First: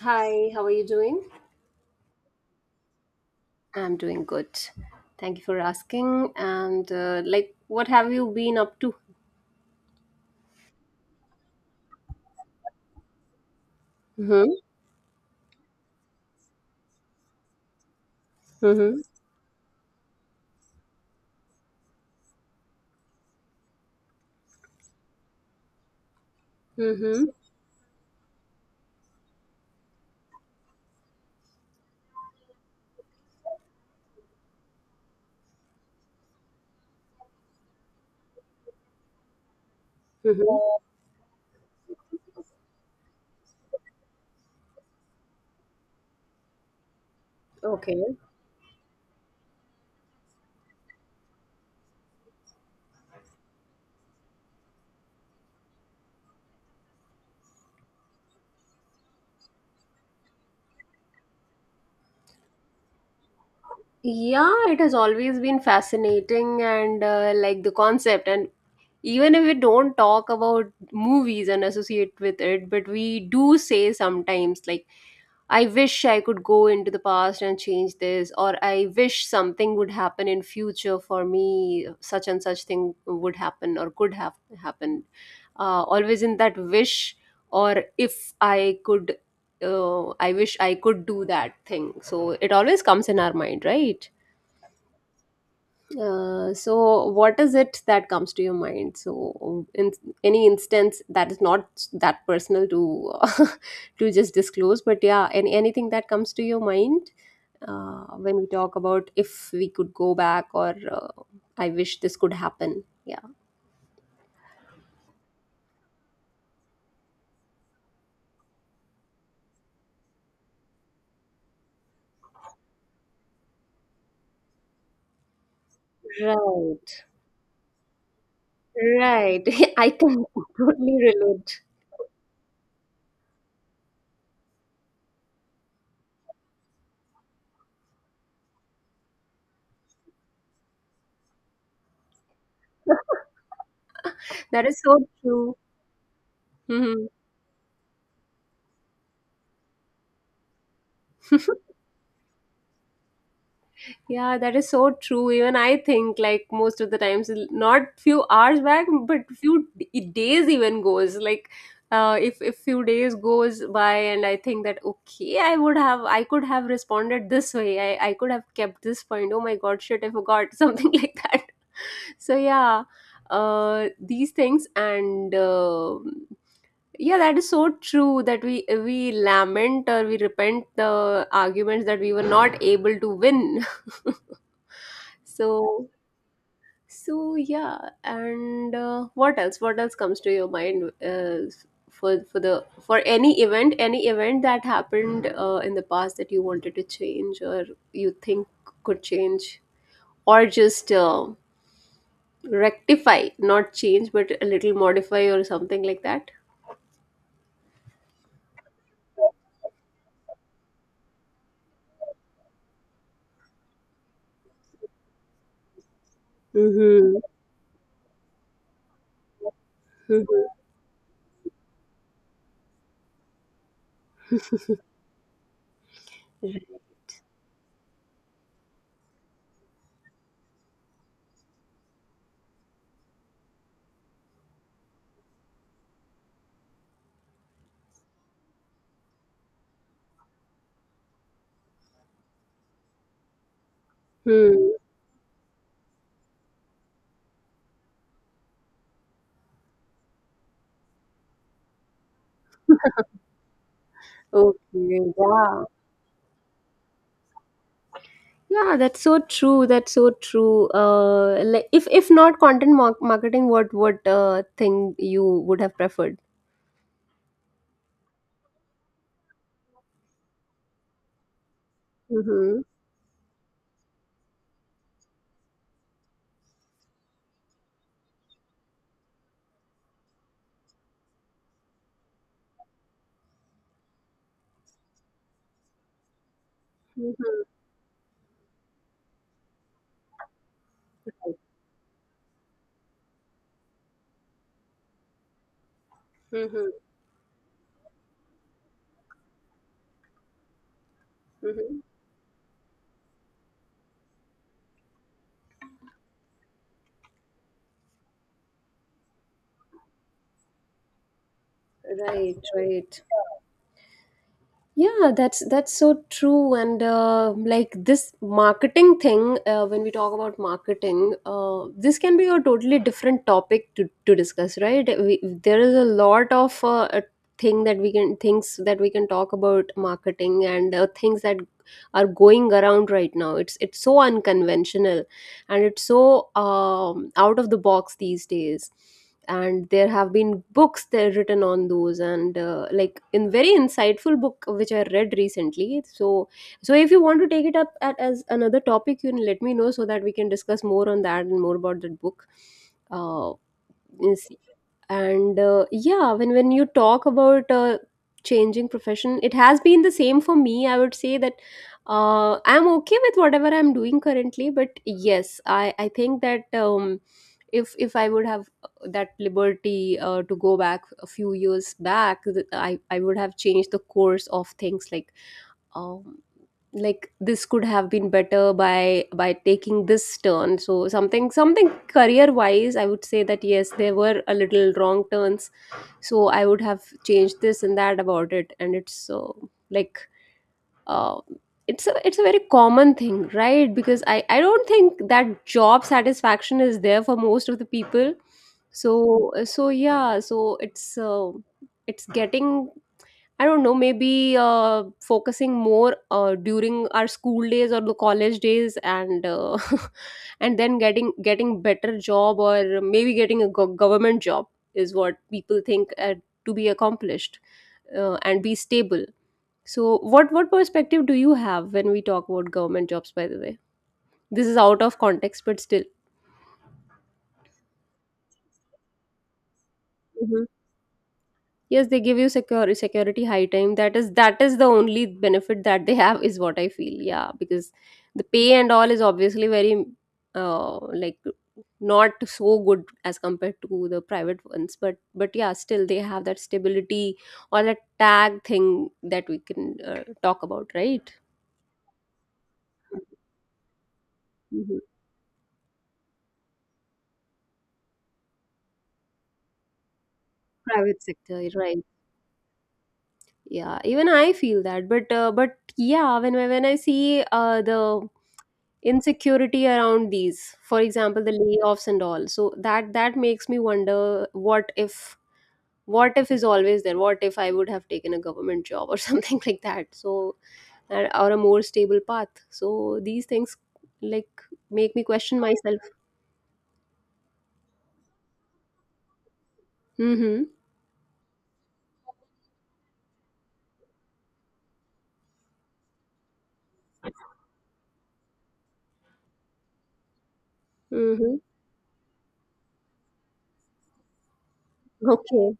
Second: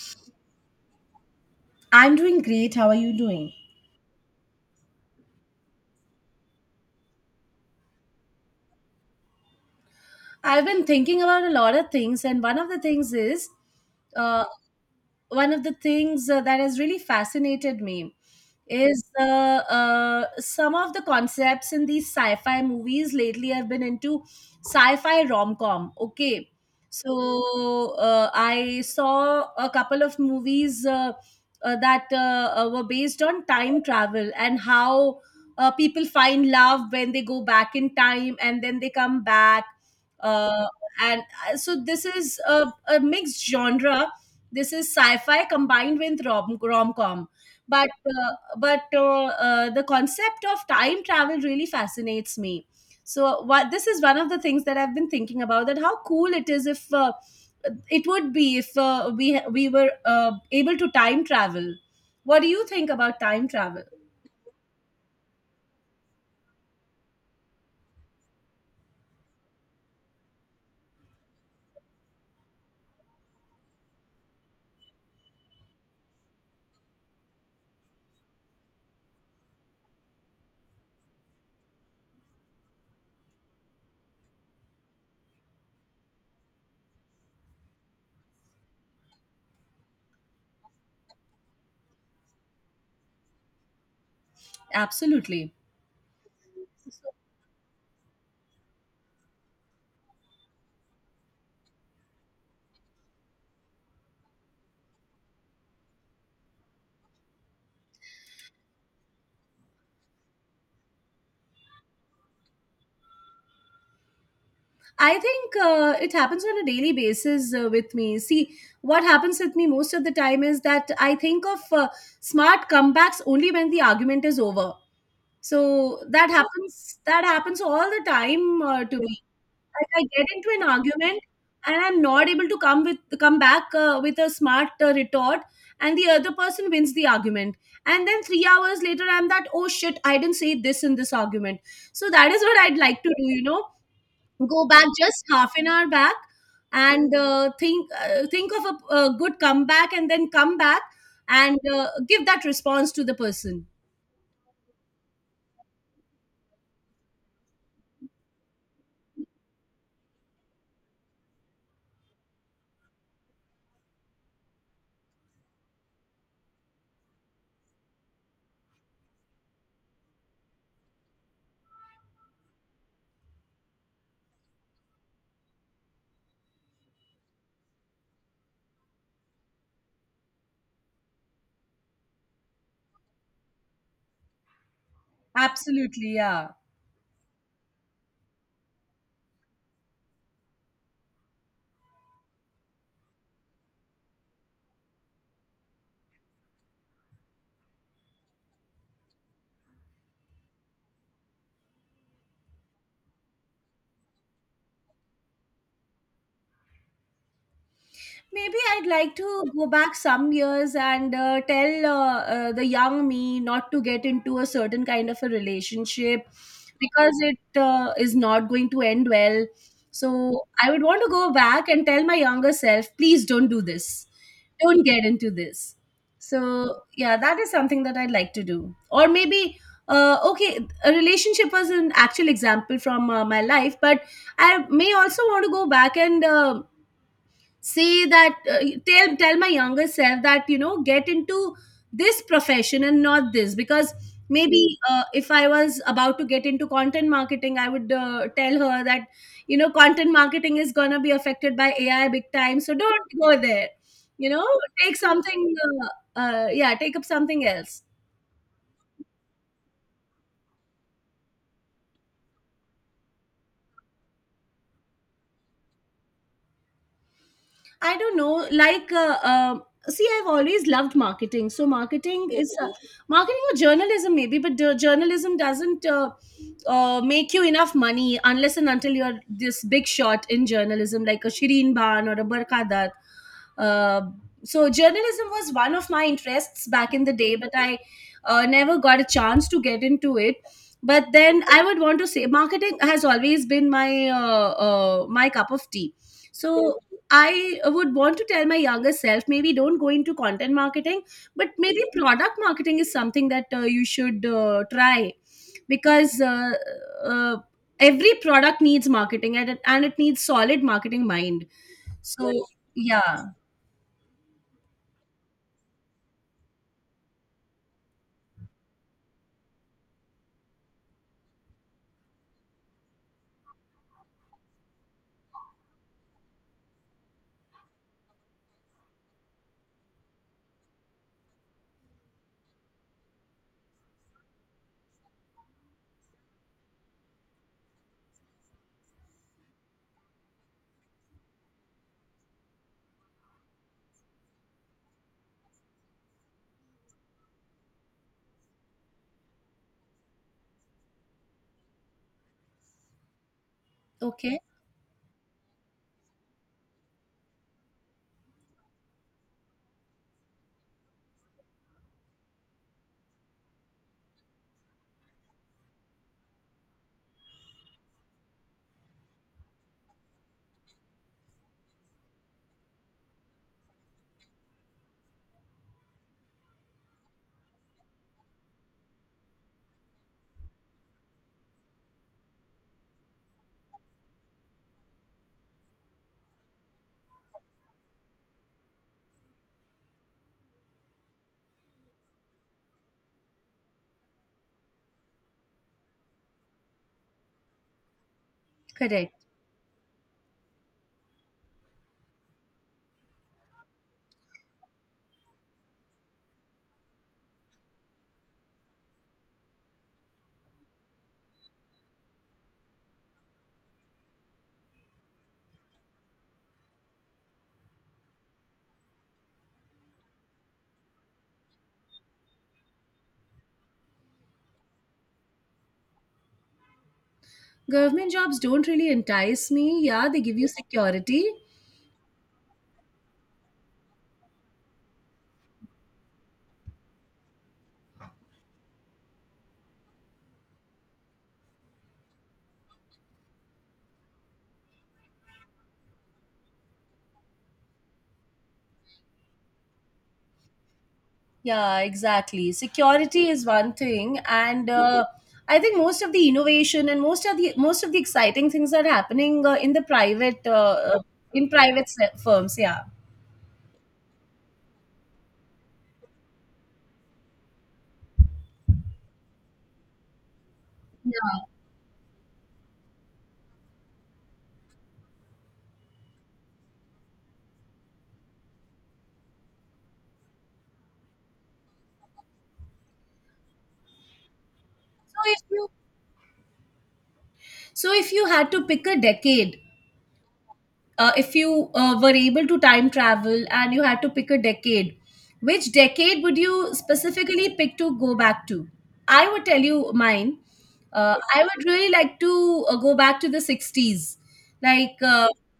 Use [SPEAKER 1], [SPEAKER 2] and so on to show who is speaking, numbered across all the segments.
[SPEAKER 1] Hi, how are you doing?
[SPEAKER 2] I'm doing great. How are you doing?
[SPEAKER 1] I'm doing good. Thank you for asking. And what have you been up to?
[SPEAKER 2] I've been thinking about a lot of things, and one of the things is uh,
[SPEAKER 1] Mm-hmm.
[SPEAKER 2] one of the things that has really fascinated me
[SPEAKER 1] Mm-hmm.
[SPEAKER 2] is some of the concepts in these sci-fi movies lately I have been into. Sci-fi rom-com, okay.
[SPEAKER 1] Mm-hmm.
[SPEAKER 2] So I saw a couple of movies that were based on time travel and how people find love when they go back in time and then they come back. uh,
[SPEAKER 1] Mm-hmm.
[SPEAKER 2] and so this is a mixed genre. This is sci-fi combined with rom-com, but
[SPEAKER 1] Okay.
[SPEAKER 2] the concept of time travel really fascinates me. So what this is one of the things that I've been thinking about, that how cool it is if it would be if we were uh, able to time travel. What do you think about time travel?
[SPEAKER 1] Yeah, it has always been fascinating and like the concept, and even if we don't talk about movies and associate with it, but we do say sometimes like I wish I could go into the past and change this, or I wish something would happen in future for me, such and such thing would happen or could have happened. Always in that wish, or if I could, I wish I could do that thing. So it always comes in our mind, right?
[SPEAKER 2] Absolutely.
[SPEAKER 1] So what is it that comes to your mind, so in any instance that is not that personal to to just disclose, but yeah, anything that comes to your mind when we talk about if we could go back, or I wish this could happen, yeah.
[SPEAKER 2] I think it happens on a daily basis with me. See, what happens with me most of the time is that I think of smart comebacks only when the argument is over. So that happens.
[SPEAKER 1] Right.
[SPEAKER 2] That happens all the time to me.
[SPEAKER 1] Right.
[SPEAKER 2] Like,
[SPEAKER 1] I
[SPEAKER 2] I
[SPEAKER 1] can
[SPEAKER 2] get into an
[SPEAKER 1] totally
[SPEAKER 2] argument
[SPEAKER 1] relate.
[SPEAKER 2] and I'm not able to come back with a smart retort, and the other person wins the argument. And then 3 hours later, I'm that, oh shit, I didn't say this in this argument. So that is what I'd like to do, you know, go
[SPEAKER 1] That is
[SPEAKER 2] back
[SPEAKER 1] so
[SPEAKER 2] just half
[SPEAKER 1] true.
[SPEAKER 2] an hour back
[SPEAKER 1] Mhm.
[SPEAKER 2] and think of a good comeback and then come back and give that response to the person.
[SPEAKER 1] Yeah, that is so true. Even I think, like, most of the times, not few hours back, but few days even goes. Like, if few days goes by, and I think that okay, I could have responded this way. I could have kept this point. Oh my God, shit, I forgot something like that. So yeah, these things and. Yeah, that is so true that we lament or we repent the arguments that we were not able to win. So,
[SPEAKER 2] Absolutely, yeah.
[SPEAKER 1] so yeah. And what else comes to your mind, for any event, any event that happened in the past that you wanted to change, or you think could change, or just rectify, not change, but a little modify or something like that.
[SPEAKER 2] Maybe I'd like to go back some years and tell the young me not to get into a certain kind of a relationship, because
[SPEAKER 1] Mm-hmm.
[SPEAKER 2] it is not going to end well. So I would want to go back and tell my younger self, please don't do this. Don't get into this. So yeah, that is something that I'd like to do. Or maybe okay, a relationship was an actual example from my life, but I may also want to go back and say that, tell my younger self that, you know, get into this profession and not this, because
[SPEAKER 1] Hmm.
[SPEAKER 2] maybe if I was about to get into content marketing, I would tell her that, you know, content marketing is going to be affected by AI big time, so don't go there, you know, take
[SPEAKER 1] Okay,
[SPEAKER 2] something
[SPEAKER 1] yeah.
[SPEAKER 2] yeah, take up something else.
[SPEAKER 1] Yeah, that's so true. That's so true. Like if not content marketing, what thing you would have preferred?
[SPEAKER 2] I don't know. Like, see, I've always loved marketing. So, marketing is
[SPEAKER 1] Mm-hmm.
[SPEAKER 2] marketing or journalism, maybe, but the journalism doesn't make you enough money unless and until you're this big shot in journalism, like a Shireen Ban or a Barkadar. Uh, so journalism was one of my interests back in the day,
[SPEAKER 1] Mm-hmm.
[SPEAKER 2] but I never got a chance to get into it. But then I would want to say marketing has always been my my cup of tea.
[SPEAKER 1] Mm-hmm.
[SPEAKER 2] So I would want to tell my younger self, maybe don't go into content marketing, but
[SPEAKER 1] Mm-hmm.
[SPEAKER 2] maybe product marketing is something that you should try, because uh, every product needs marketing, and it needs solid marketing mind.
[SPEAKER 1] Right,
[SPEAKER 2] So
[SPEAKER 1] right.
[SPEAKER 2] yeah.
[SPEAKER 1] Yeah, that's so true. And like this marketing thing, when we talk about marketing, this can be a totally different topic to discuss, right? There is a lot of a thing that we can things that we can talk about marketing, and things that are going around right now. It's so unconventional, and it's so out of the box these days, and there have been books that are written on those, and like in very insightful book which I read recently. So, so if you want to take it up as another topic, you can let me know so that we can discuss more on that and more about that book. uh, Yes.
[SPEAKER 2] Okay,
[SPEAKER 1] And yeah, when you talk about changing profession, it has been the same for me. I would say that I'm okay with whatever I'm doing currently, but yes, I think that if I would have that liberty to go back a few years back, I would have changed the course of things like, um like this could have been better by taking this turn, so something career wise, I would say that yes, there were a little wrong turns, so I would have changed this and that about it. And it's so, like, uh, it's a very common thing, right? Because I don't think that job satisfaction is there for most of the people.
[SPEAKER 2] correct.
[SPEAKER 1] So yeah, so it's getting. I don't know, maybe focusing more during our school days or the college days, and and then getting better job, or maybe getting a government job is what people think to be accomplished and be stable. So, what perspective do you have when we talk about government jobs? By the way, this is out of context, but still.
[SPEAKER 2] Government jobs don't really entice me. Yeah, they give you security.
[SPEAKER 1] Yes, they give you secure security high time. That is the only benefit that they have, is what I feel. Yeah, because the pay and all is obviously very, uh, like not so good as compared to the private ones. But yeah, still they have that stability or that tag thing that we can talk about, right?
[SPEAKER 2] Yeah, exactly. Security is one thing, and
[SPEAKER 1] Mhm.
[SPEAKER 2] I think most of the innovation and most of the exciting things are happening in the private
[SPEAKER 1] Private sector, right.
[SPEAKER 2] firms. Yeah.
[SPEAKER 1] Yeah, even I feel that, but but yeah, when when I see the insecurity around these, for example, the layoffs and all. So that makes me wonder what if. What if is always there. What if I would have taken a government job, or something like that. So or a more stable path. So these things, like, make me
[SPEAKER 2] So
[SPEAKER 1] question
[SPEAKER 2] if you,
[SPEAKER 1] myself.
[SPEAKER 2] so if you had to pick a decade,
[SPEAKER 1] Mm-hmm.
[SPEAKER 2] if you were able to time travel and you had to pick a decade, which decade would you specifically pick to go back to? I would tell you mine.
[SPEAKER 1] Mm-hmm.
[SPEAKER 2] I would really like to go back to the 60s. Like,
[SPEAKER 1] Okay.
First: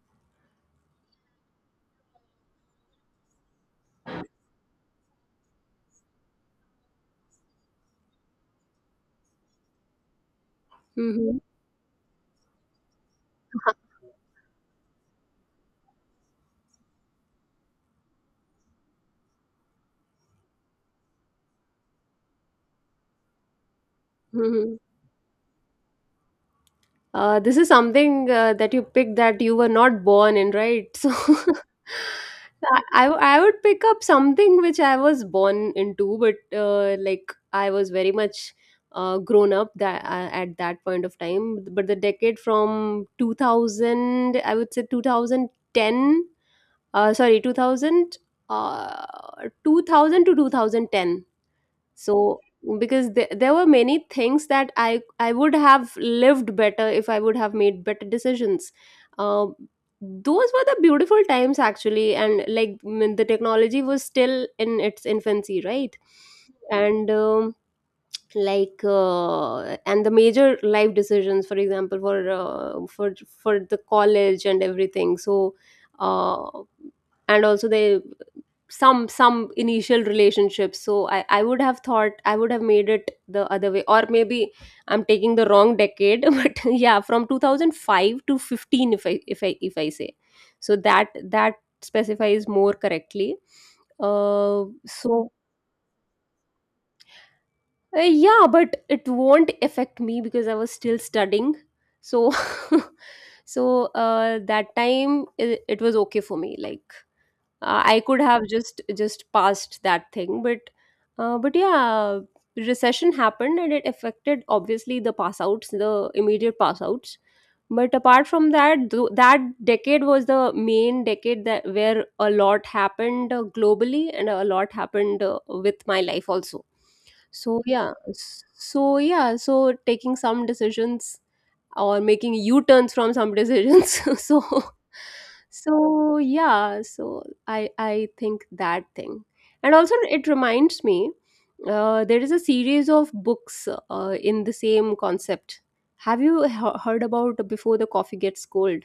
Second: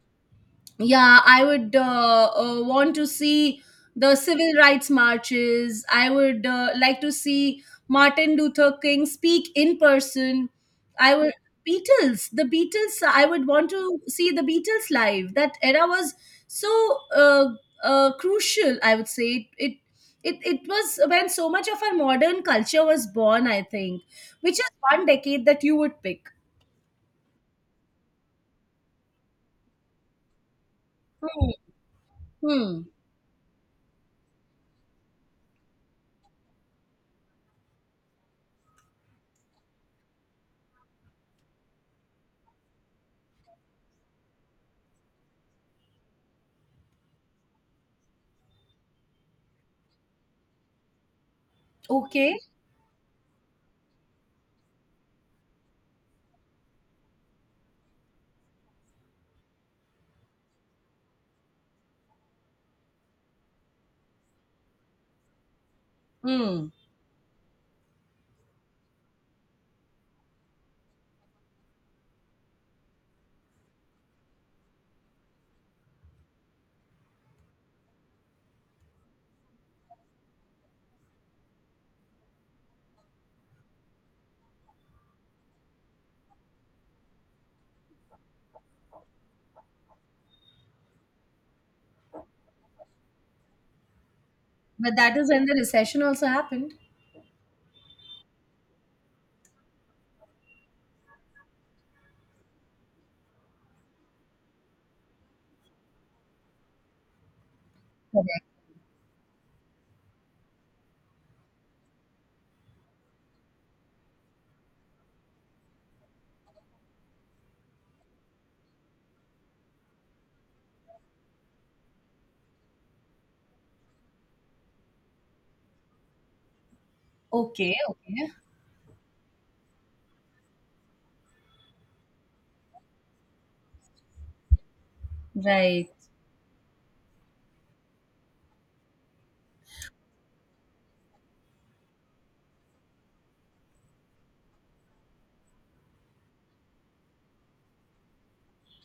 [SPEAKER 2] yeah, I would want to see the civil rights marches. I would like to see Martin Luther King speak in person. I would,
[SPEAKER 1] Mm-hmm.
[SPEAKER 2] beatles the Beatles, I would want to see the Beatles live. That era was so uh, crucial, I would say. It was when so much of our modern culture was born, I think. Which is one decade that you would pick?
[SPEAKER 1] This is something that you picked that you were not born in, right?
[SPEAKER 2] Hmm.
[SPEAKER 1] So
[SPEAKER 2] Hmm.
[SPEAKER 1] I would pick up something which I was born into, but like I was very much grown up that at that point of time. But the decade from 2000, I would say 2010, sorry, 2000, 2000 to 2010.
[SPEAKER 2] Okay.
[SPEAKER 1] So because there were many things that I would have lived better if I would have made better decisions. um, those were the beautiful times actually, and like, the technology was still in its infancy, right?
[SPEAKER 2] Hmm.
[SPEAKER 1] And like uh, and the major life decisions, for example, for the college and everything. So uh, and also the some initial relationships. So I would have thought I would have made it the other way, or maybe I'm taking the wrong decade. But yeah, from 2005 to 15, if I say, so that that specifies more correctly. uh
[SPEAKER 2] But that is
[SPEAKER 1] so
[SPEAKER 2] when the recession also happened.
[SPEAKER 1] yeah, but it won't affect me because I was still studying. So so uh, that time it was okay for me, like, I could have just passed that thing. But but yeah, recession happened, and it affected, obviously, the pass outs, the immediate pass outs. But apart from that, that decade was the main decade that where a lot happened globally, and a lot happened with my life also. So
[SPEAKER 2] Okay,
[SPEAKER 1] yeah.
[SPEAKER 2] okay.
[SPEAKER 1] So yeah. So taking some decisions or making u-turns from some decisions. So,
[SPEAKER 2] Right.
[SPEAKER 1] so yeah, so I think that thing. And also it reminds me, there is a series of books in the same concept. Have you heard about Before the Coffee Gets Cold?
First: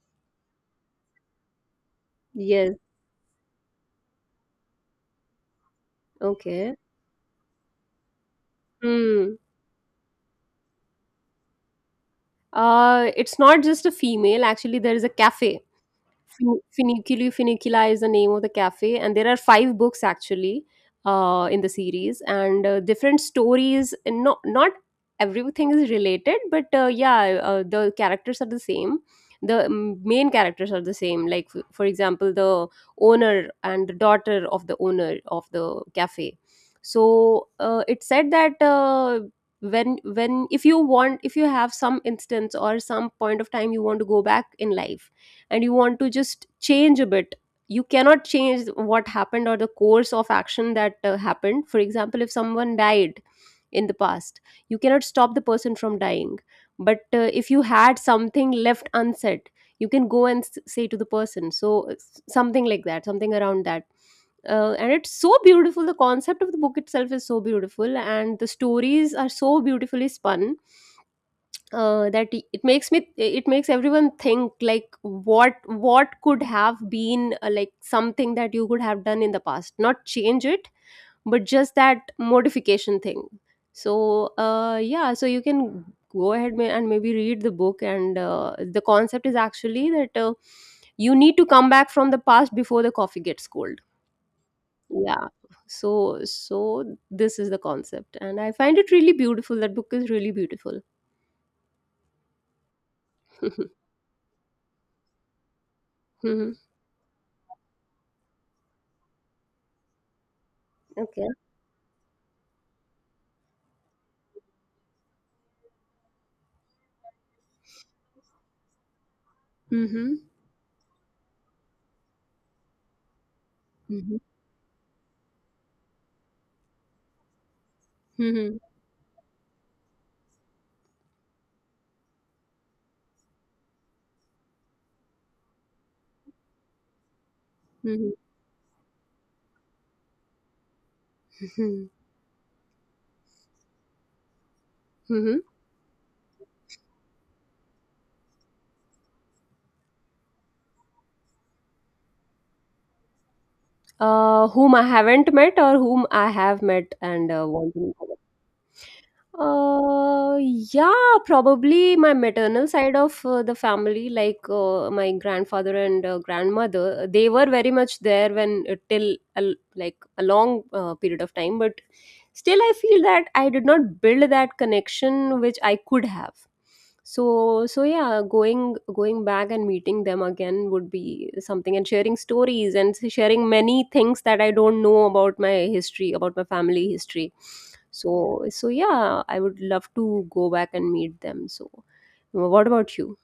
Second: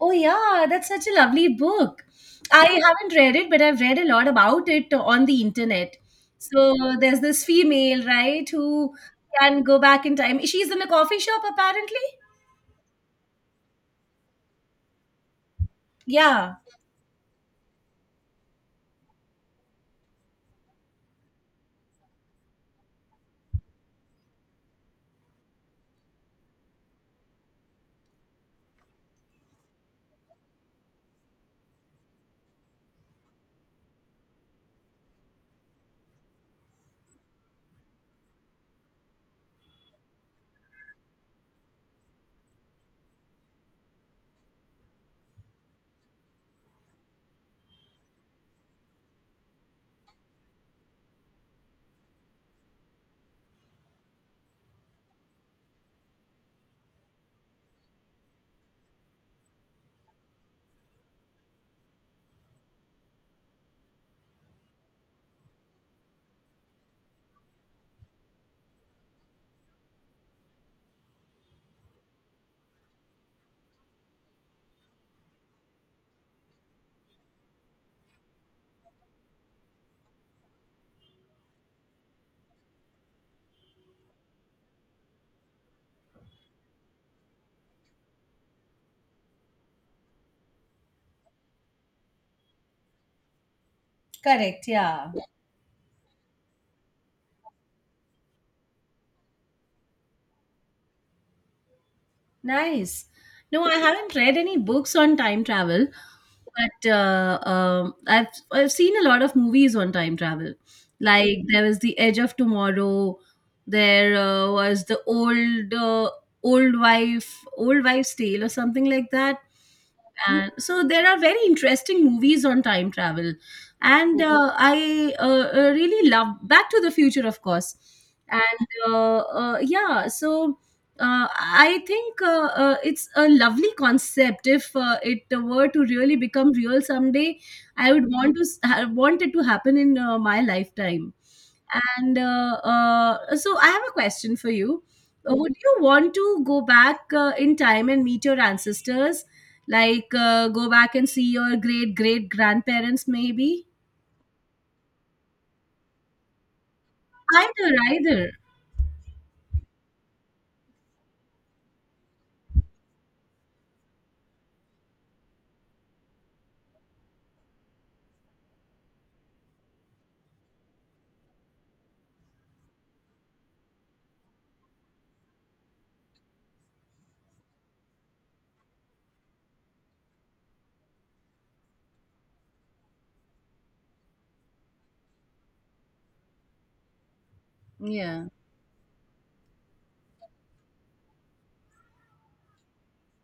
[SPEAKER 2] Oh, yeah, that's such a lovely book. I
[SPEAKER 1] Yes.
[SPEAKER 2] haven't read it, but I've read a lot about it on the internet.
[SPEAKER 1] Okay.
[SPEAKER 2] So there's this female, right, who
[SPEAKER 1] Hmm.
[SPEAKER 2] can go back in time. She's in a coffee shop, apparently.
[SPEAKER 1] Uh, it's not just a female actually. There is a cafe.
[SPEAKER 2] Yeah,
[SPEAKER 1] Fini- Funiculi Funicula is the name of the cafe, and there are five books actually in the series, and different stories. And Not everything is related, but yeah, the characters are the same. The main characters are the same. Like, for example, the owner and the daughter of the owner of the cafe. So it said that. When if you want, if you have some instance or some point of time you want to go back in life, and you want to just change a bit, you cannot change what happened or the course of action that happened. For example, if someone died in the past, you cannot stop the person from dying. But if you had something left unsaid, you can go and say to the person. So something like that, something around that. And it's so beautiful, the concept of the book itself is so beautiful, and the stories are so beautifully spun, that it makes me, it makes everyone think like, what could have been, like something that you could have done in the past, not change it, but just that modification thing. So yeah, so you can go ahead, and maybe read the book. And the concept is actually that, you need to come back from the past before the coffee gets cold.
[SPEAKER 2] correct. Yeah.
[SPEAKER 1] Yeah. So, so this is the concept, and I find it really beautiful. That book is really beautiful.
[SPEAKER 2] Nice. No, I haven't read any books on time travel,
[SPEAKER 1] Mhm.
[SPEAKER 2] but I've seen a lot of movies on time travel.
[SPEAKER 1] Okay.
[SPEAKER 2] Like, there was The Edge of Tomorrow. There was the old old wife old wife's tale or something like that.
[SPEAKER 1] Mhm.
[SPEAKER 2] And so there are very interesting movies on time travel,
[SPEAKER 1] Mhm.
[SPEAKER 2] and I really love Back to the Future, of course.
[SPEAKER 1] Mhm.
[SPEAKER 2] And yeah, so I think it's a lovely concept. If it were to really become real someday, I would
[SPEAKER 1] Mhm.
[SPEAKER 2] want to want it to happen in my lifetime.
[SPEAKER 1] Mhm.
[SPEAKER 2] And so, I have a question for you.
[SPEAKER 1] Mhm.
[SPEAKER 2] Would you want to go back in time and meet your ancestors, like go back and see your great great grandparents, maybe?
[SPEAKER 1] Whom I haven't met, or whom I have met and
[SPEAKER 2] Either,
[SPEAKER 1] want to meet.
[SPEAKER 2] either.
[SPEAKER 1] Uh, yeah, probably my maternal side of the family, like my grandfather and grandmother. They were very much there when till a l like a long period of time. But still I feel that I did not build that connection which I could have. So so yeah, going back and meeting them again would be something, and sharing stories and sharing many things that I don't know about, my history, about my family history.
[SPEAKER 2] Yeah.
[SPEAKER 1] So yeah, I would love to go back and meet them. So what about you?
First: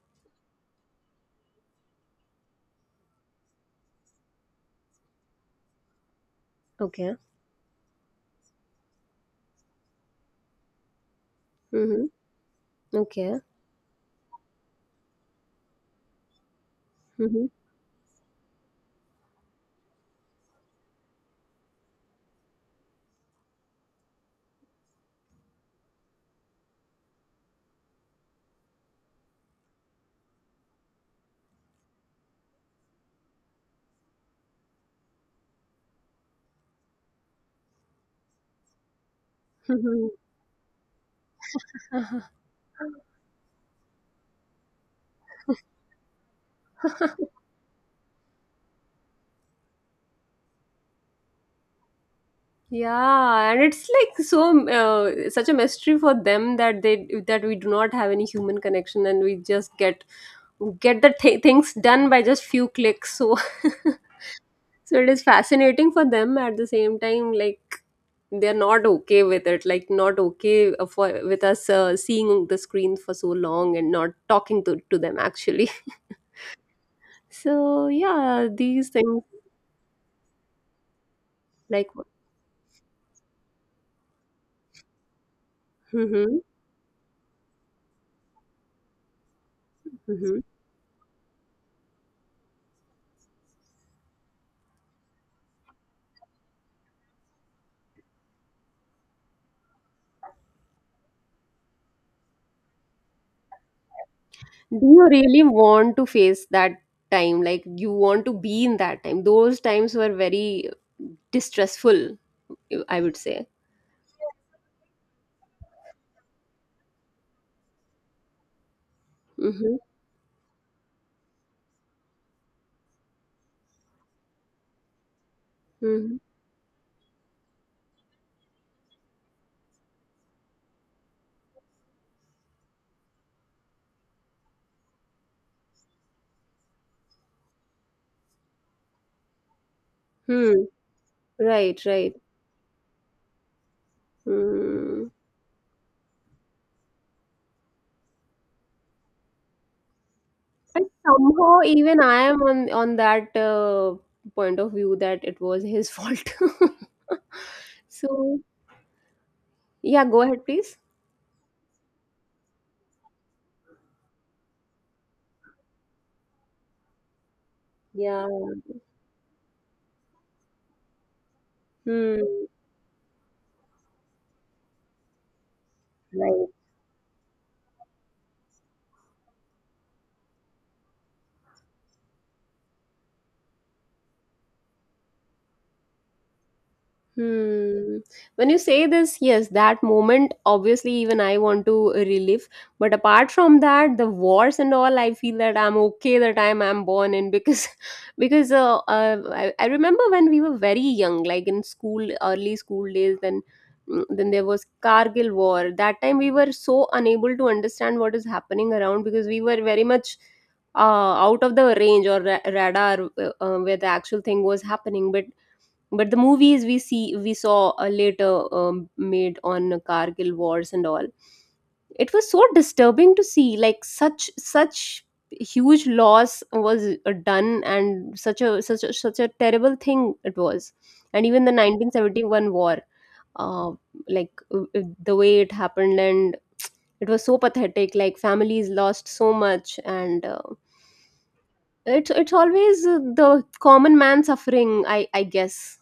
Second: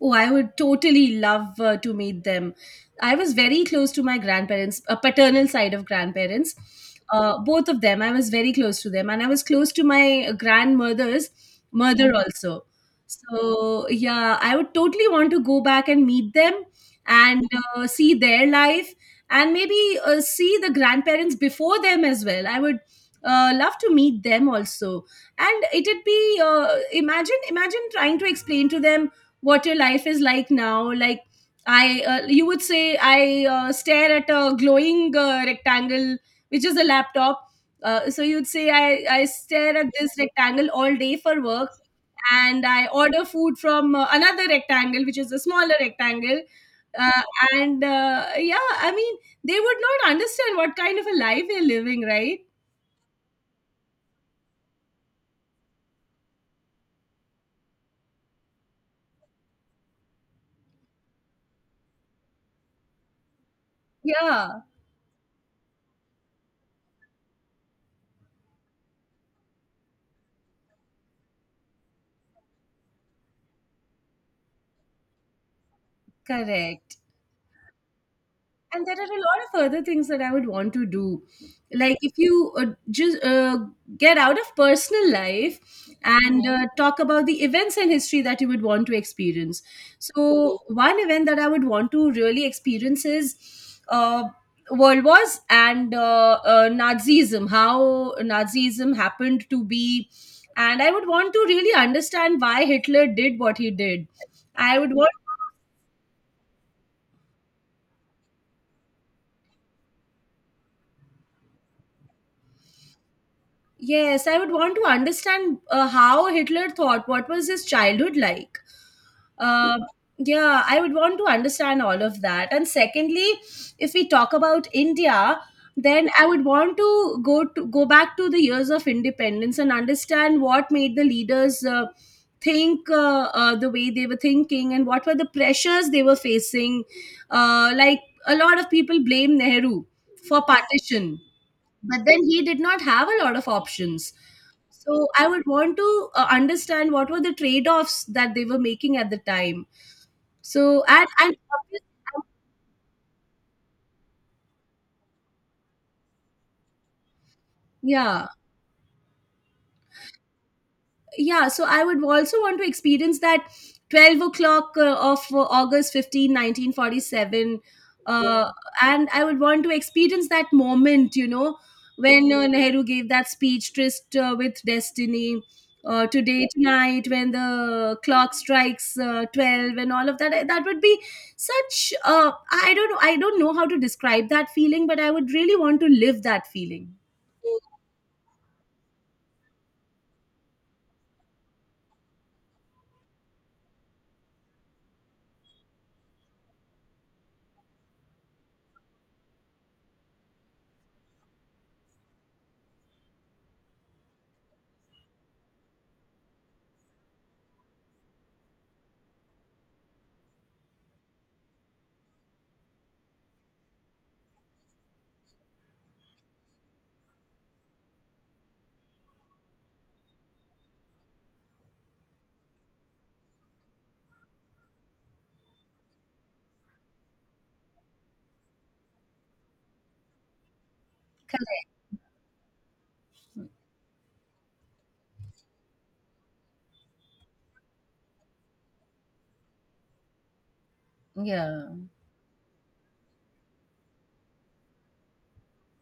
[SPEAKER 2] Oh, I would totally love to meet them. I was very close to my grandparents, a paternal side of grandparents.
[SPEAKER 1] Okay.
[SPEAKER 2] Both of them, I was very close to them, and I was close to my grandmother's
[SPEAKER 1] Mm-hmm.
[SPEAKER 2] mother also.
[SPEAKER 1] Okay.
[SPEAKER 2] So yeah, I would totally want to go back and meet them and see their life, and maybe see the grandparents before them as well. I would love to meet them also, and it'd be imagine trying to explain to them what your life is like now. Like, I you would say, I stare at a glowing rectangle, which is a laptop. So you'd say, I stare at this rectangle all day for work,
[SPEAKER 1] Mm-hmm.
[SPEAKER 2] and I order food from another rectangle, which is a smaller rectangle, uh, and yeah, I mean, they would not understand what kind of a life they're living, right?
[SPEAKER 1] Yeah, and it's like, such a mystery for them that they that we do not have any human connection, and we just get the things done by just few clicks. So
[SPEAKER 2] Yeah.
[SPEAKER 1] so it is fascinating for them at the same time, like, they're not okay with it, like, not okay for with us seeing the screen for so long and not talking to them actually.
[SPEAKER 2] Correct.
[SPEAKER 1] So yeah,
[SPEAKER 2] And
[SPEAKER 1] these
[SPEAKER 2] there are a
[SPEAKER 1] things,
[SPEAKER 2] lot of other things that I would want to do.
[SPEAKER 1] like,
[SPEAKER 2] Like, if you just get out of personal life
[SPEAKER 1] mhm,
[SPEAKER 2] and talk about the events and history that you would want to experience.
[SPEAKER 1] mhm.
[SPEAKER 2] So one event that I would want to really experience is uh, World Wars and Nazism. How Nazism happened to be, and I would want to really understand why Hitler did what he did. I
[SPEAKER 1] Do
[SPEAKER 2] would
[SPEAKER 1] you
[SPEAKER 2] want,
[SPEAKER 1] really want to face that time? Like, you want to be in that time? Those times were very distressful, I would say.
[SPEAKER 2] yes, I would want to understand how Hitler thought. What was his childhood like?
[SPEAKER 1] Mm-hmm.
[SPEAKER 2] Uh, yeah, I would want to understand all of that. And secondly, if we talk about India, then
[SPEAKER 1] Mm-hmm.
[SPEAKER 2] I would want to go back to the years of independence and understand what made the leaders think the way they were thinking and what were the pressures they were facing. Like, a lot of people blame Nehru for
[SPEAKER 1] Hmm.
[SPEAKER 2] partition,
[SPEAKER 1] Right,
[SPEAKER 2] but
[SPEAKER 1] right.
[SPEAKER 2] then he did not have a lot of options. So
[SPEAKER 1] Hmm.
[SPEAKER 2] I would want to understand what were the trade-offs that they were making at the time. So,
[SPEAKER 1] And somehow even I
[SPEAKER 2] um,
[SPEAKER 1] am on that point of view that it was his fault.
[SPEAKER 2] yeah,
[SPEAKER 1] So yeah, go ahead please.
[SPEAKER 2] yeah, so I would also want to experience that 12 o'clock of august 15th 1947,
[SPEAKER 1] Yeah.
[SPEAKER 2] uh, and I would want to experience that moment, you know, when
[SPEAKER 1] Hmm.
[SPEAKER 2] Nehru gave that speech, tryst with destiny, today,
[SPEAKER 1] Right.
[SPEAKER 2] tonight, when the clock strikes 12 and all of that. That would be such, I don't know, I don't know how to describe that feeling, but I would really want to live that feeling.
[SPEAKER 1] Hmm. When you say this, yes, that moment, obviously, even I want to relive. But apart from that, the wars and all, I feel that I'm okay the time I'm born in because, because I remember when we were very young, like in school, early school days, then then there was Kargil war. That time we were so unable to understand what is happening around because we were very much out of the range or radar, where the actual thing was happening. But the movies we saw later, made on Kargil wars and all, it was so disturbing to see, like, such huge loss was done, and such a terrible thing it was. And even the
[SPEAKER 2] Correct.
[SPEAKER 1] 1971 war, uh, like, the way it happened, and it was so pathetic, like families lost so much. And
[SPEAKER 2] Yeah.
[SPEAKER 1] it's always the common man suffering, I guess,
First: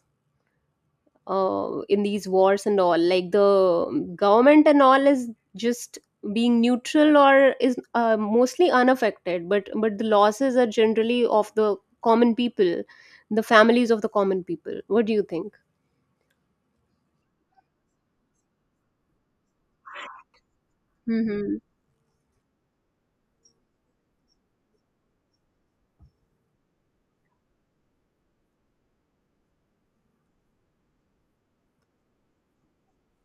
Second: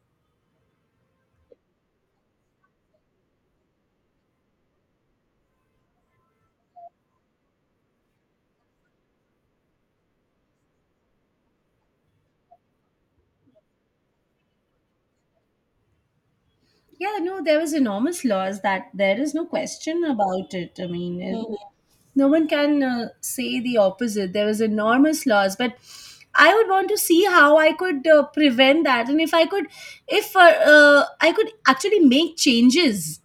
[SPEAKER 1] in these wars and all. Like, the government and all is just being neutral or is mostly unaffected, but the losses are generally of the common people, the families of the common people. What do you think?
[SPEAKER 2] Yeah, no, there was enormous loss, that there is no question about it. I mean, it, mhm,
[SPEAKER 1] Mm-hmm.
[SPEAKER 2] no one can say the opposite. There was enormous loss, but I would want to see how I could prevent that, and if I could actually make changes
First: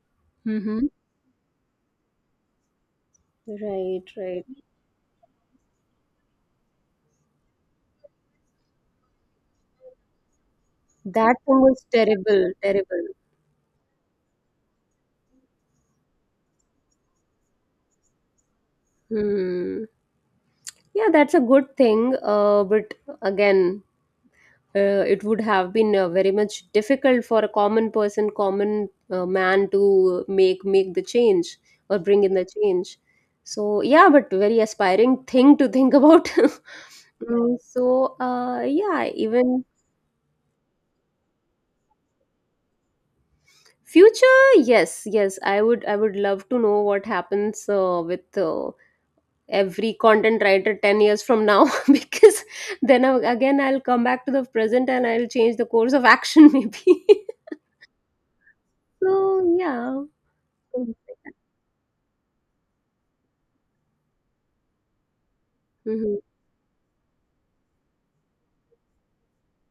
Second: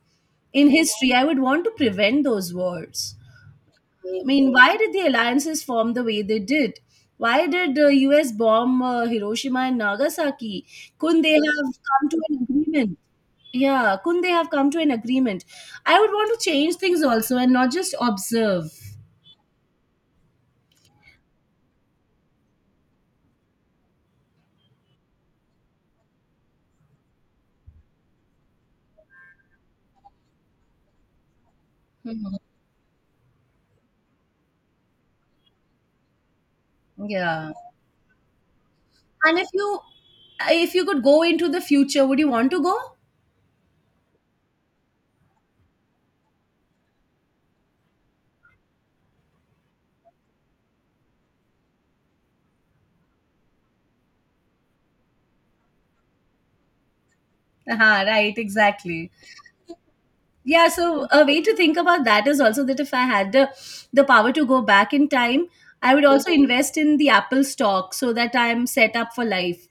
[SPEAKER 2] in
[SPEAKER 1] Mm-hmm.
[SPEAKER 2] history, I would want to prevent those wars.
[SPEAKER 1] Right,
[SPEAKER 2] I
[SPEAKER 1] right.
[SPEAKER 2] mean, why did the alliances form the way they did? Why did the US bomb Hiroshima and Nagasaki? Couldn't they
[SPEAKER 1] That thing
[SPEAKER 2] have
[SPEAKER 1] was
[SPEAKER 2] come to an
[SPEAKER 1] terrible,
[SPEAKER 2] agreement?
[SPEAKER 1] terrible.
[SPEAKER 2] Yeah, couldn't they have come to an agreement? I would want to change things also and not just observe.
[SPEAKER 1] Hmm. Yeah, that's a good thing, but again, it would have been very much difficult for a common person, common man, to make the change or bring in
[SPEAKER 2] Mhm.
[SPEAKER 1] the change. So yeah, but very aspiring thing to think about.
[SPEAKER 2] Yeah.
[SPEAKER 1] Mm, so yeah,
[SPEAKER 2] And if
[SPEAKER 1] even
[SPEAKER 2] you, if you could go into the future, would you want to go?
[SPEAKER 1] future, yes, yes, I would love to know what happens with every content writer 10 years from now because then again I'll come back to the present and I'll change the course of action. Maybe.
[SPEAKER 2] uh right, exactly.
[SPEAKER 1] So yeah.
[SPEAKER 2] Yeah, so a way to think about that is also that if I had the power to go back in time, I would
[SPEAKER 1] Mhm.
[SPEAKER 2] also invest in the Apple stock so that I'm set up for life.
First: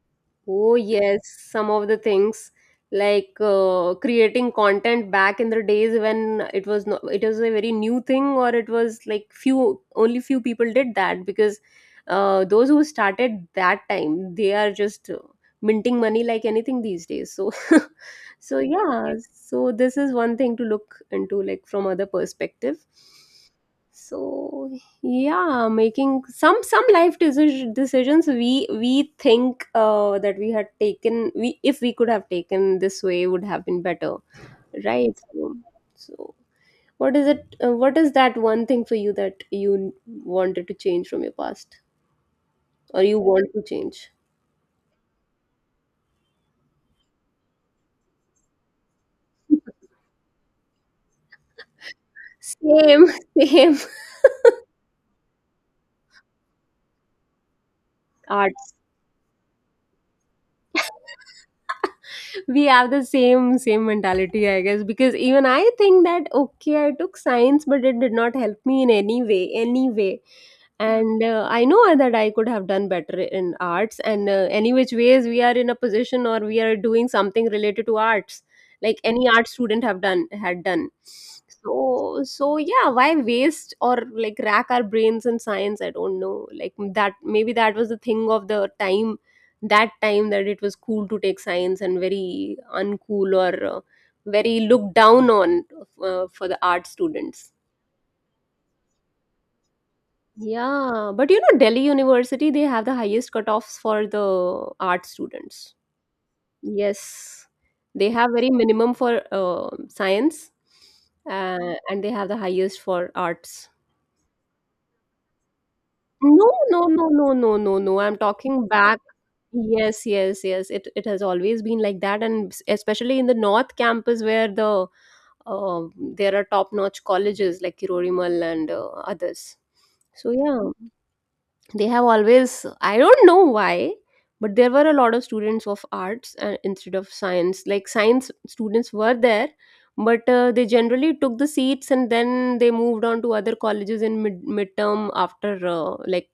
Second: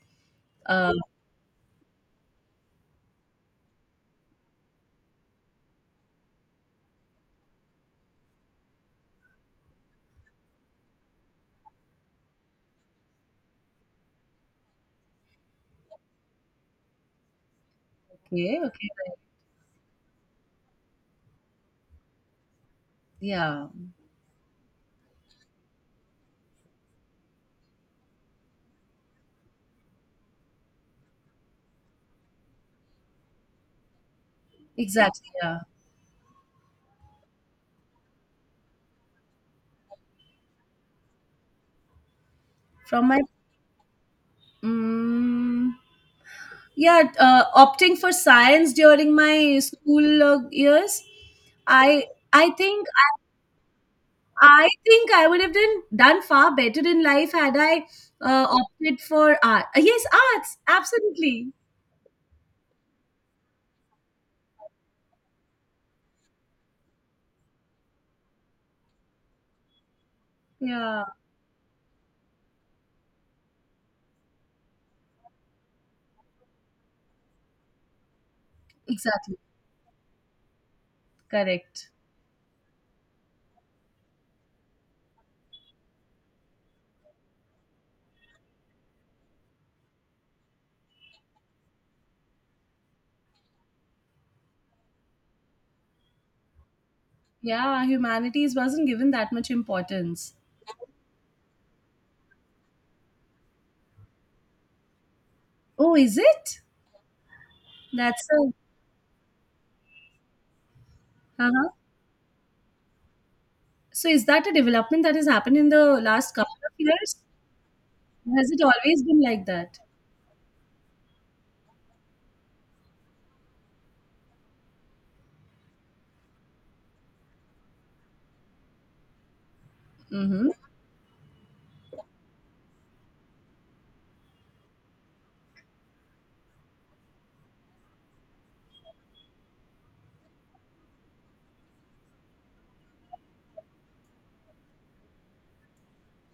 [SPEAKER 1] Oh,
[SPEAKER 2] Uh,
[SPEAKER 1] yes, some of the things, like, creating content back in the days when it was not, it was a very new thing, or it was like few, only few people did that because those who started that time, they are just minting money like anything these days. So, so
[SPEAKER 2] okay, okay.
[SPEAKER 1] yeah, so this is one thing to look into, like from other perspective.
[SPEAKER 2] Yeah,
[SPEAKER 1] So yeah, making some life decisions, we think that we had taken, we if we could have taken this way would have been better, right?
[SPEAKER 2] exactly.
[SPEAKER 1] So,
[SPEAKER 2] Yeah.
[SPEAKER 1] so what is it? What is that one thing for you that you wanted to change from your past? Or
[SPEAKER 2] From my,
[SPEAKER 1] you want to change.
[SPEAKER 2] mm yeah, Opting for science during my school years, I I think
[SPEAKER 1] Same, same.
[SPEAKER 2] I think I would have done far better in life had I
[SPEAKER 1] Arts.
[SPEAKER 2] opted for art. Yes, arts, absolutely.
[SPEAKER 1] We have the same, same mentality, I guess, because even I think that, okay, I took science but it did not help me in any way, any way.
[SPEAKER 2] Yeah.
[SPEAKER 1] And I know that I could have done better in arts, and any which ways we are in a position or we are doing something related to arts, like any
[SPEAKER 2] Exactly.
[SPEAKER 1] art student have done had done.
[SPEAKER 2] Correct.
[SPEAKER 1] So, so yeah, why waste or, like, rack our brains in science? I don't know, like, that maybe that was the thing of the time, that time, that it was cool to take science and very uncool, or very looked down on for the art students.
[SPEAKER 2] Yeah, humanities wasn't given that much importance.
[SPEAKER 1] Yeah, but Delhi University, they have the highest cutoffs for the art students.
[SPEAKER 2] Oh, is it?
[SPEAKER 1] Yes, they
[SPEAKER 2] That's
[SPEAKER 1] have very
[SPEAKER 2] a.
[SPEAKER 1] minimum for science,
[SPEAKER 2] Uh-huh.
[SPEAKER 1] uh, and they have the highest for arts.
[SPEAKER 2] So, is that a development that has happened in the last
[SPEAKER 1] No,
[SPEAKER 2] couple of
[SPEAKER 1] no, no,
[SPEAKER 2] years?
[SPEAKER 1] no, no, no, no. I'm
[SPEAKER 2] Has it
[SPEAKER 1] talking back.
[SPEAKER 2] always been like that?
[SPEAKER 1] Yes, yes, yes. It has always been like that, and especially in the North Campus where the uh, there are top-notch colleges like Kirorimal and others. So
[SPEAKER 2] Mm-hmm.
[SPEAKER 1] yeah, they have always, I don't know why, but there were a lot of students of arts instead of science, like science students were there. But they generally took the seats and then they moved on to other colleges in midterm after like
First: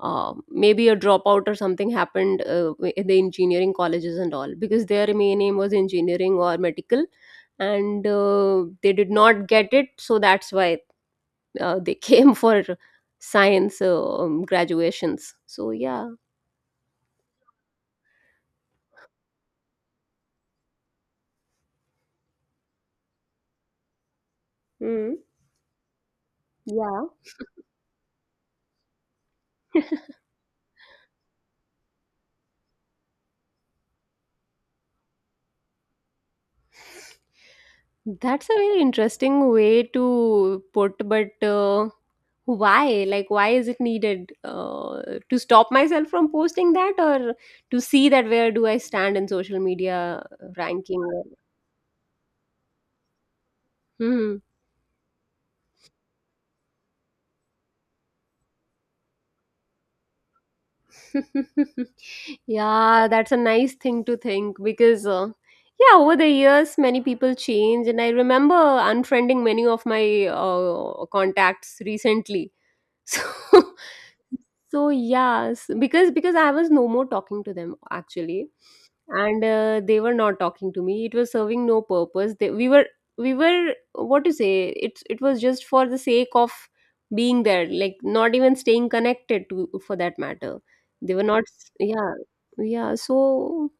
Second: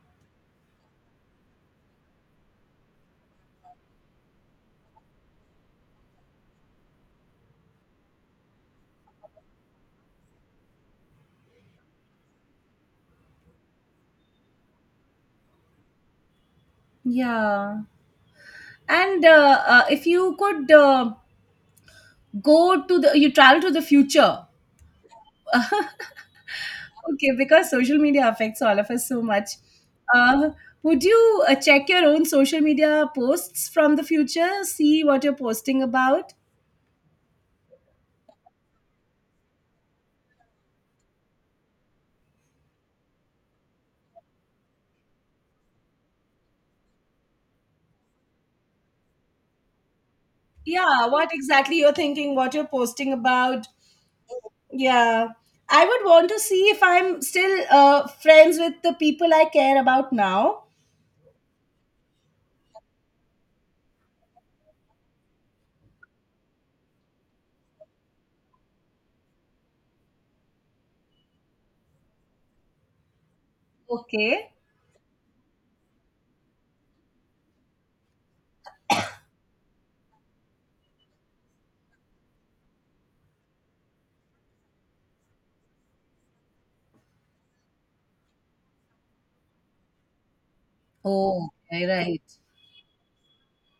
[SPEAKER 1] maybe a dropout or something happened in the engineering colleges and all, because their main aim was engineering or medical and they did not get it, so that's why they came for science graduations. So yeah,
[SPEAKER 2] Yeah. And if you could go to you travel to the future,
[SPEAKER 1] mm, yeah,
[SPEAKER 2] okay, because social media affects all of us so much. Uh, would you check your own social media posts from the future, see what you're posting about?
[SPEAKER 1] that's a very interesting way to put. But why? Like, why is it needed to stop myself from posting that, or to see that where do I stand in social media ranking?
[SPEAKER 2] Yeah, what exactly you're thinking, what you're posting about.
[SPEAKER 1] Hmm.
[SPEAKER 2] Yeah, I would want to see if I'm still friends with the people I care about now.
[SPEAKER 1] Yeah, that's a nice thing to think because, yeah, over the years, many people change, and I remember unfriending many of my contacts recently. So,
[SPEAKER 2] Okay.
[SPEAKER 1] so yes, because I was no more talking to them actually, and they were not talking to me. It was serving no purpose. We were, what to say? It was just for the sake of being there, like not even staying connected to for that matter. They were not.
[SPEAKER 2] Oh, okay,
[SPEAKER 1] Yeah,
[SPEAKER 2] right.
[SPEAKER 1] yeah. So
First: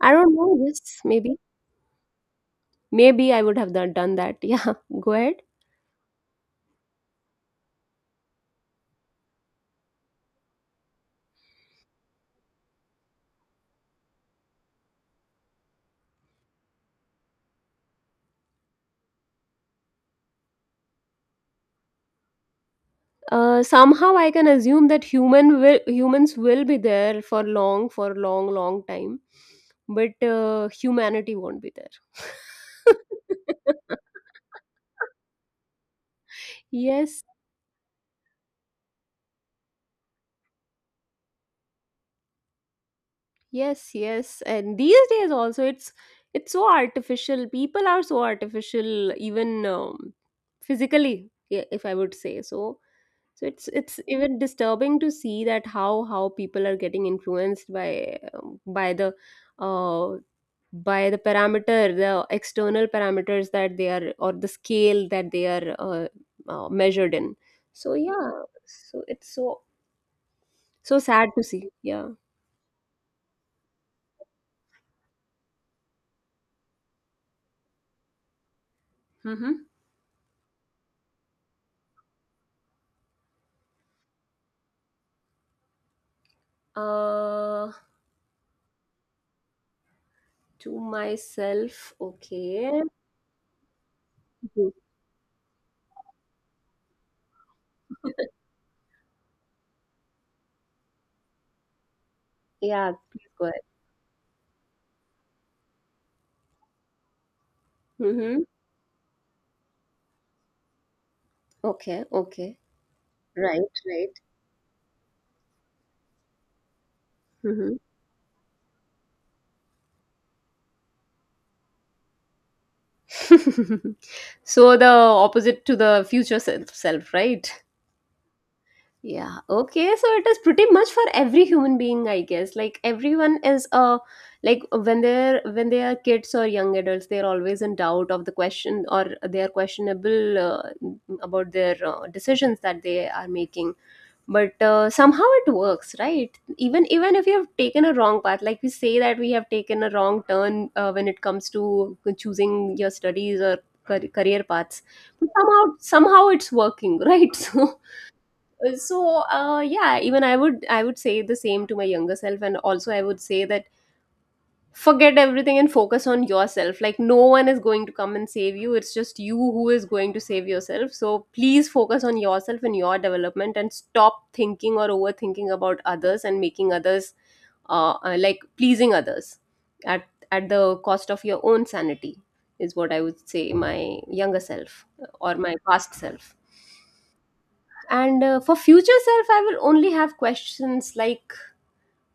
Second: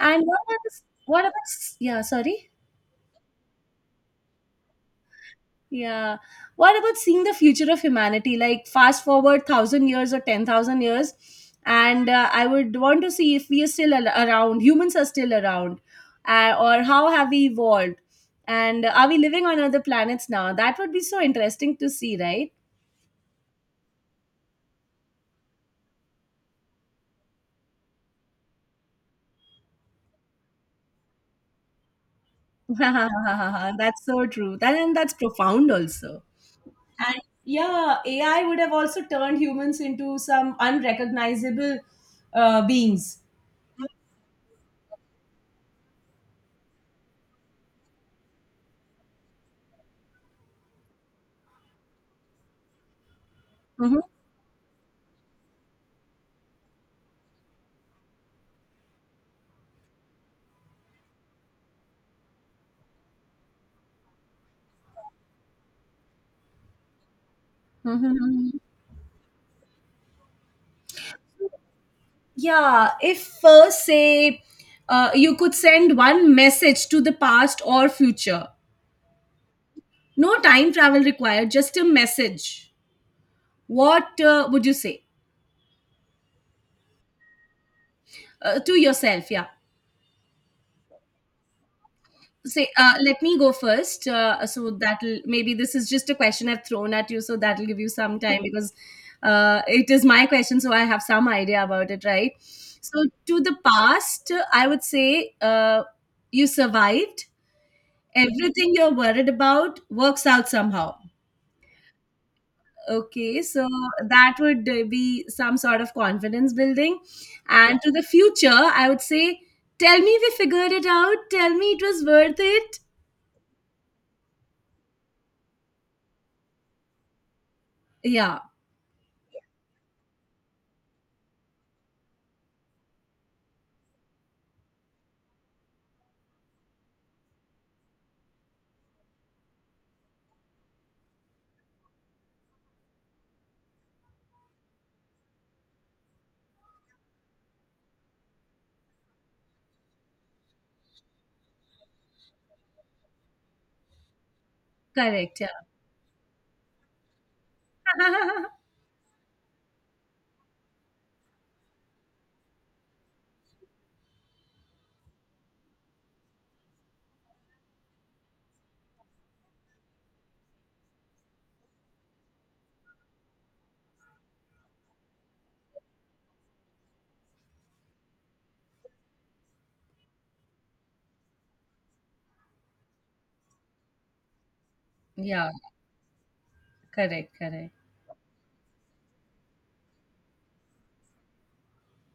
[SPEAKER 1] I
[SPEAKER 2] And
[SPEAKER 1] don't
[SPEAKER 2] what about,
[SPEAKER 1] know. Yes,
[SPEAKER 2] what about
[SPEAKER 1] maybe,
[SPEAKER 2] yeah sorry.
[SPEAKER 1] I would have done that. Yeah, go ahead.
[SPEAKER 2] Yeah. What about seeing the future of humanity? Like, fast forward 1,000 years or 10,000 years, and I would want to see if we are still around. Humans are still around, or how have we evolved, and are we living on other planets now? That would be so interesting to see, right?
[SPEAKER 1] Somehow I can assume that humans will be there for long, long time, but humanity won't be there.
[SPEAKER 2] that's so true. That and that's profound also. And
[SPEAKER 1] Yes,
[SPEAKER 2] yeah, AI would have also turned humans into some unrecognizable beings.
[SPEAKER 1] yes, yes. And these days also, it's so artificial. People are so artificial, even physically, yeah, if I would say so. So it's
[SPEAKER 2] Mhm.
[SPEAKER 1] even disturbing to see that how people are getting influenced by uh, by the parameter, the external parameters that they are, or the scale that they are measured in. So yeah,
[SPEAKER 2] Mhm.
[SPEAKER 1] so it's so so sad to see. Yeah.
[SPEAKER 2] Yeah, if say you could send one message to the past or future,
[SPEAKER 1] Mm-hmm.
[SPEAKER 2] no time travel required, just a message. What would you say
[SPEAKER 1] Uh,
[SPEAKER 2] to yourself? Yeah,
[SPEAKER 1] to myself,
[SPEAKER 2] say,
[SPEAKER 1] okay.
[SPEAKER 2] let me go first. So
[SPEAKER 1] Mhm.
[SPEAKER 2] that'll maybe, this is just a question I've thrown at you, so that'll give you some time because it is my question, so I have some idea about it, right?
[SPEAKER 1] Yeah,
[SPEAKER 2] So
[SPEAKER 1] please
[SPEAKER 2] to
[SPEAKER 1] go
[SPEAKER 2] the
[SPEAKER 1] ahead.
[SPEAKER 2] past, I would say, you survived,
[SPEAKER 1] Mm-hmm.
[SPEAKER 2] everything you're worried about works out somehow,
[SPEAKER 1] Okay, okay.
[SPEAKER 2] okay?
[SPEAKER 1] Right,
[SPEAKER 2] So
[SPEAKER 1] right.
[SPEAKER 2] that would be some sort of confidence building.
[SPEAKER 1] Mm-hmm.
[SPEAKER 2] And to the future I would say, tell me we figured it out, tell me it was worth it.
[SPEAKER 1] So the opposite to the future self, self, right?
[SPEAKER 2] Yeah.
[SPEAKER 1] Yeah, okay, so it is pretty much for every human being, I guess. Like, everyone is a, like when they are kids or young adults, they're always in doubt of the question, or they are questionable about their decisions that they are making. But somehow it works, right? Even, if you have taken a wrong path, like we say that we have taken a wrong turn when it comes to choosing your studies or career paths, but
[SPEAKER 2] Correct.
[SPEAKER 1] somehow, somehow it's working, right? So,
[SPEAKER 2] Yeah.
[SPEAKER 1] so yeah, even I would say the same to my younger self. And also, I would say that forget everything and focus on yourself. Like, no one is going to come and save you. It's just you who is going to save yourself. So please focus on yourself and your development and stop thinking or overthinking about others and making others, like, pleasing others at at the cost of your own sanity, is what I would say my younger self, or
[SPEAKER 2] yeah.
[SPEAKER 1] my past self.
[SPEAKER 2] Correct, correct.
[SPEAKER 1] And for future self, I will only have questions, like,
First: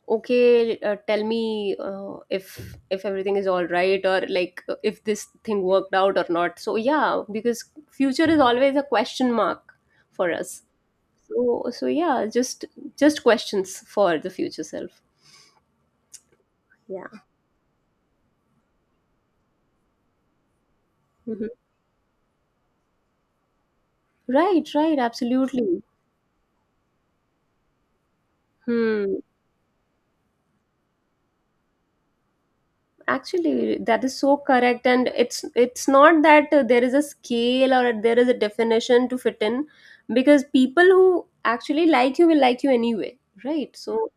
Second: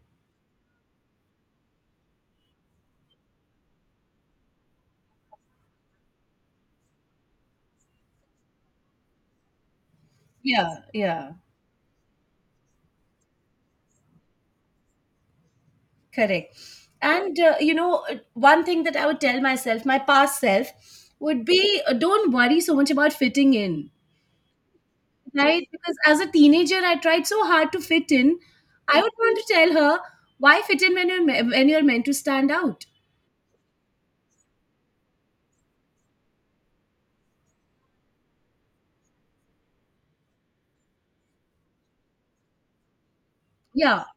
[SPEAKER 1] okay, tell me if everything is all right, or like if this thing worked out or not. So yeah, because future is always a question mark for us.
[SPEAKER 2] Yeah, yeah,
[SPEAKER 1] So yeah, just questions for the future self.
[SPEAKER 2] correct.
[SPEAKER 1] Yeah.
[SPEAKER 2] And you know, one thing that I would tell myself, my past self, would
[SPEAKER 1] Mhm.
[SPEAKER 2] be, don't worry so much about fitting in.
[SPEAKER 1] Right, right,
[SPEAKER 2] Right?
[SPEAKER 1] absolutely.
[SPEAKER 2] Because as a teenager, I tried so hard to fit in. I would
[SPEAKER 1] Hmm.
[SPEAKER 2] want to tell her, why fit in when you're when you're meant to stand out?
[SPEAKER 1] Actually, that is so correct, and it's not that there is a scale or there is a definition to fit in, because people who actually like you will like you anyway, right?
[SPEAKER 2] Yeah,
[SPEAKER 1] So,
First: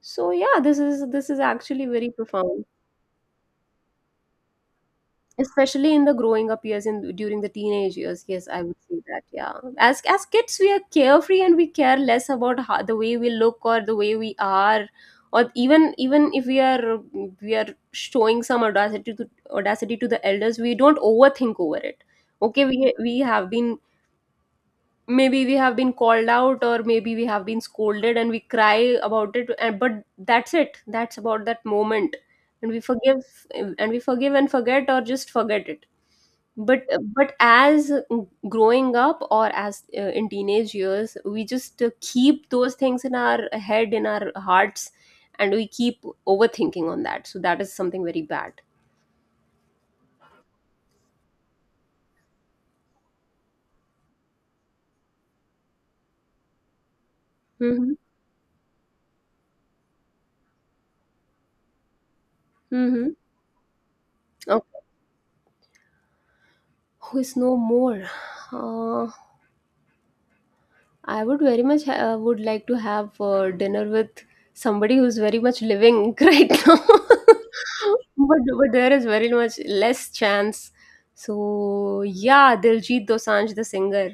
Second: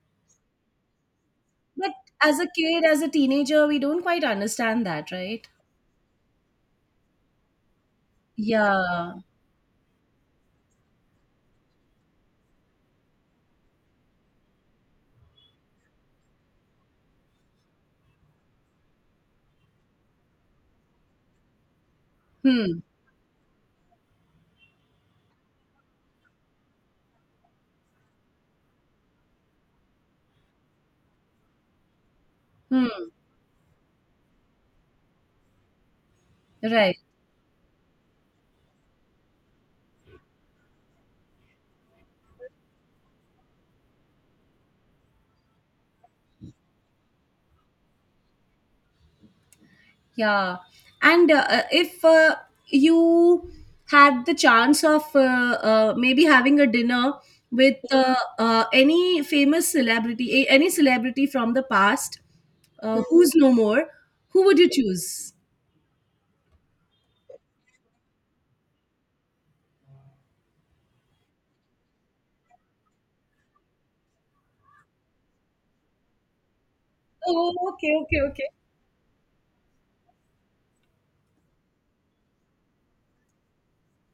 [SPEAKER 1] so yeah, this is actually
[SPEAKER 2] but
[SPEAKER 1] very
[SPEAKER 2] as a
[SPEAKER 1] profound,
[SPEAKER 2] kid, as a teenager, we don't quite understand that, right?
[SPEAKER 1] especially in the growing up years, in during the teenage years. Yes, I would say
[SPEAKER 2] Yeah.
[SPEAKER 1] that. Yeah, as kids, we are carefree and we care less about how, the way we look or the way we are, or even if we are showing some audacity to audacity to the elders, we don't overthink over it. Okay,
[SPEAKER 2] Hmm.
[SPEAKER 1] we have been, maybe we have been called out, or maybe we have been scolded, and we cry about it, and but that's it, that's about that moment. And
[SPEAKER 2] Hmm.
[SPEAKER 1] we forgive and forget, or just forget it. but
[SPEAKER 2] Right.
[SPEAKER 1] but as growing up, or as in teenage years, we just keep those things in our head, in our hearts, and we keep overthinking on that, so that is something very bad.
[SPEAKER 2] Yeah, and if you had the chance of maybe having a dinner with
[SPEAKER 1] Mm-hmm.
[SPEAKER 2] any famous celebrity, any celebrity from the past,
[SPEAKER 1] Mm-hmm.
[SPEAKER 2] who's no more, who would you
[SPEAKER 1] Okay.
[SPEAKER 2] choose?
[SPEAKER 1] Who is no more? uh, I would very much would like to have dinner with somebody who's very much living right now,
[SPEAKER 2] Oh, okay, okay,
[SPEAKER 1] but
[SPEAKER 2] okay.
[SPEAKER 1] there is very much less chance. So yeah, Diljit Dosanjh, the singer.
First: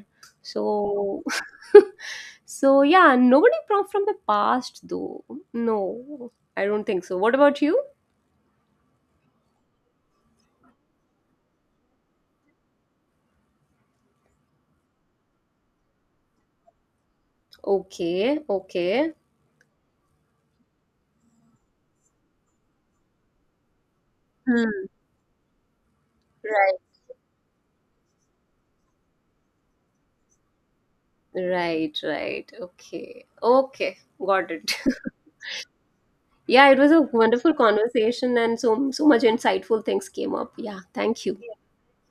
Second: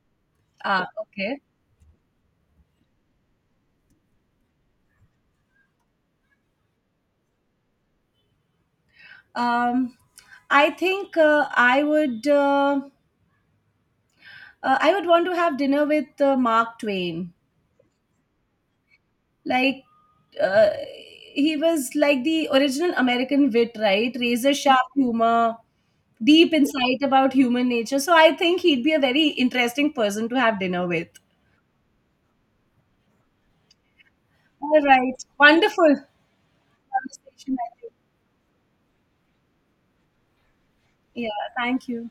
[SPEAKER 2] Ah,
[SPEAKER 1] So
[SPEAKER 2] okay.
[SPEAKER 1] so yeah, nobody from the past though. No, I don't think so. What about you?
[SPEAKER 2] Um, I think I would want to have dinner with Mark Twain.
[SPEAKER 1] Okay, okay.
[SPEAKER 2] Like, uh, he was like the original American wit, right? Razor
[SPEAKER 1] Hmm.
[SPEAKER 2] sharp humor, deep
[SPEAKER 1] Right,
[SPEAKER 2] insight about human nature. So I think he'd be a very interesting person to have dinner with.
[SPEAKER 1] right, right. Okay, okay. Got it.
[SPEAKER 2] All right, wonderful
[SPEAKER 1] Yeah, it was a wonderful
[SPEAKER 2] conversation. I think.
[SPEAKER 1] conversation and so much insightful things came up. Yeah, thank
[SPEAKER 2] Yeah,
[SPEAKER 1] you.
[SPEAKER 2] thank you.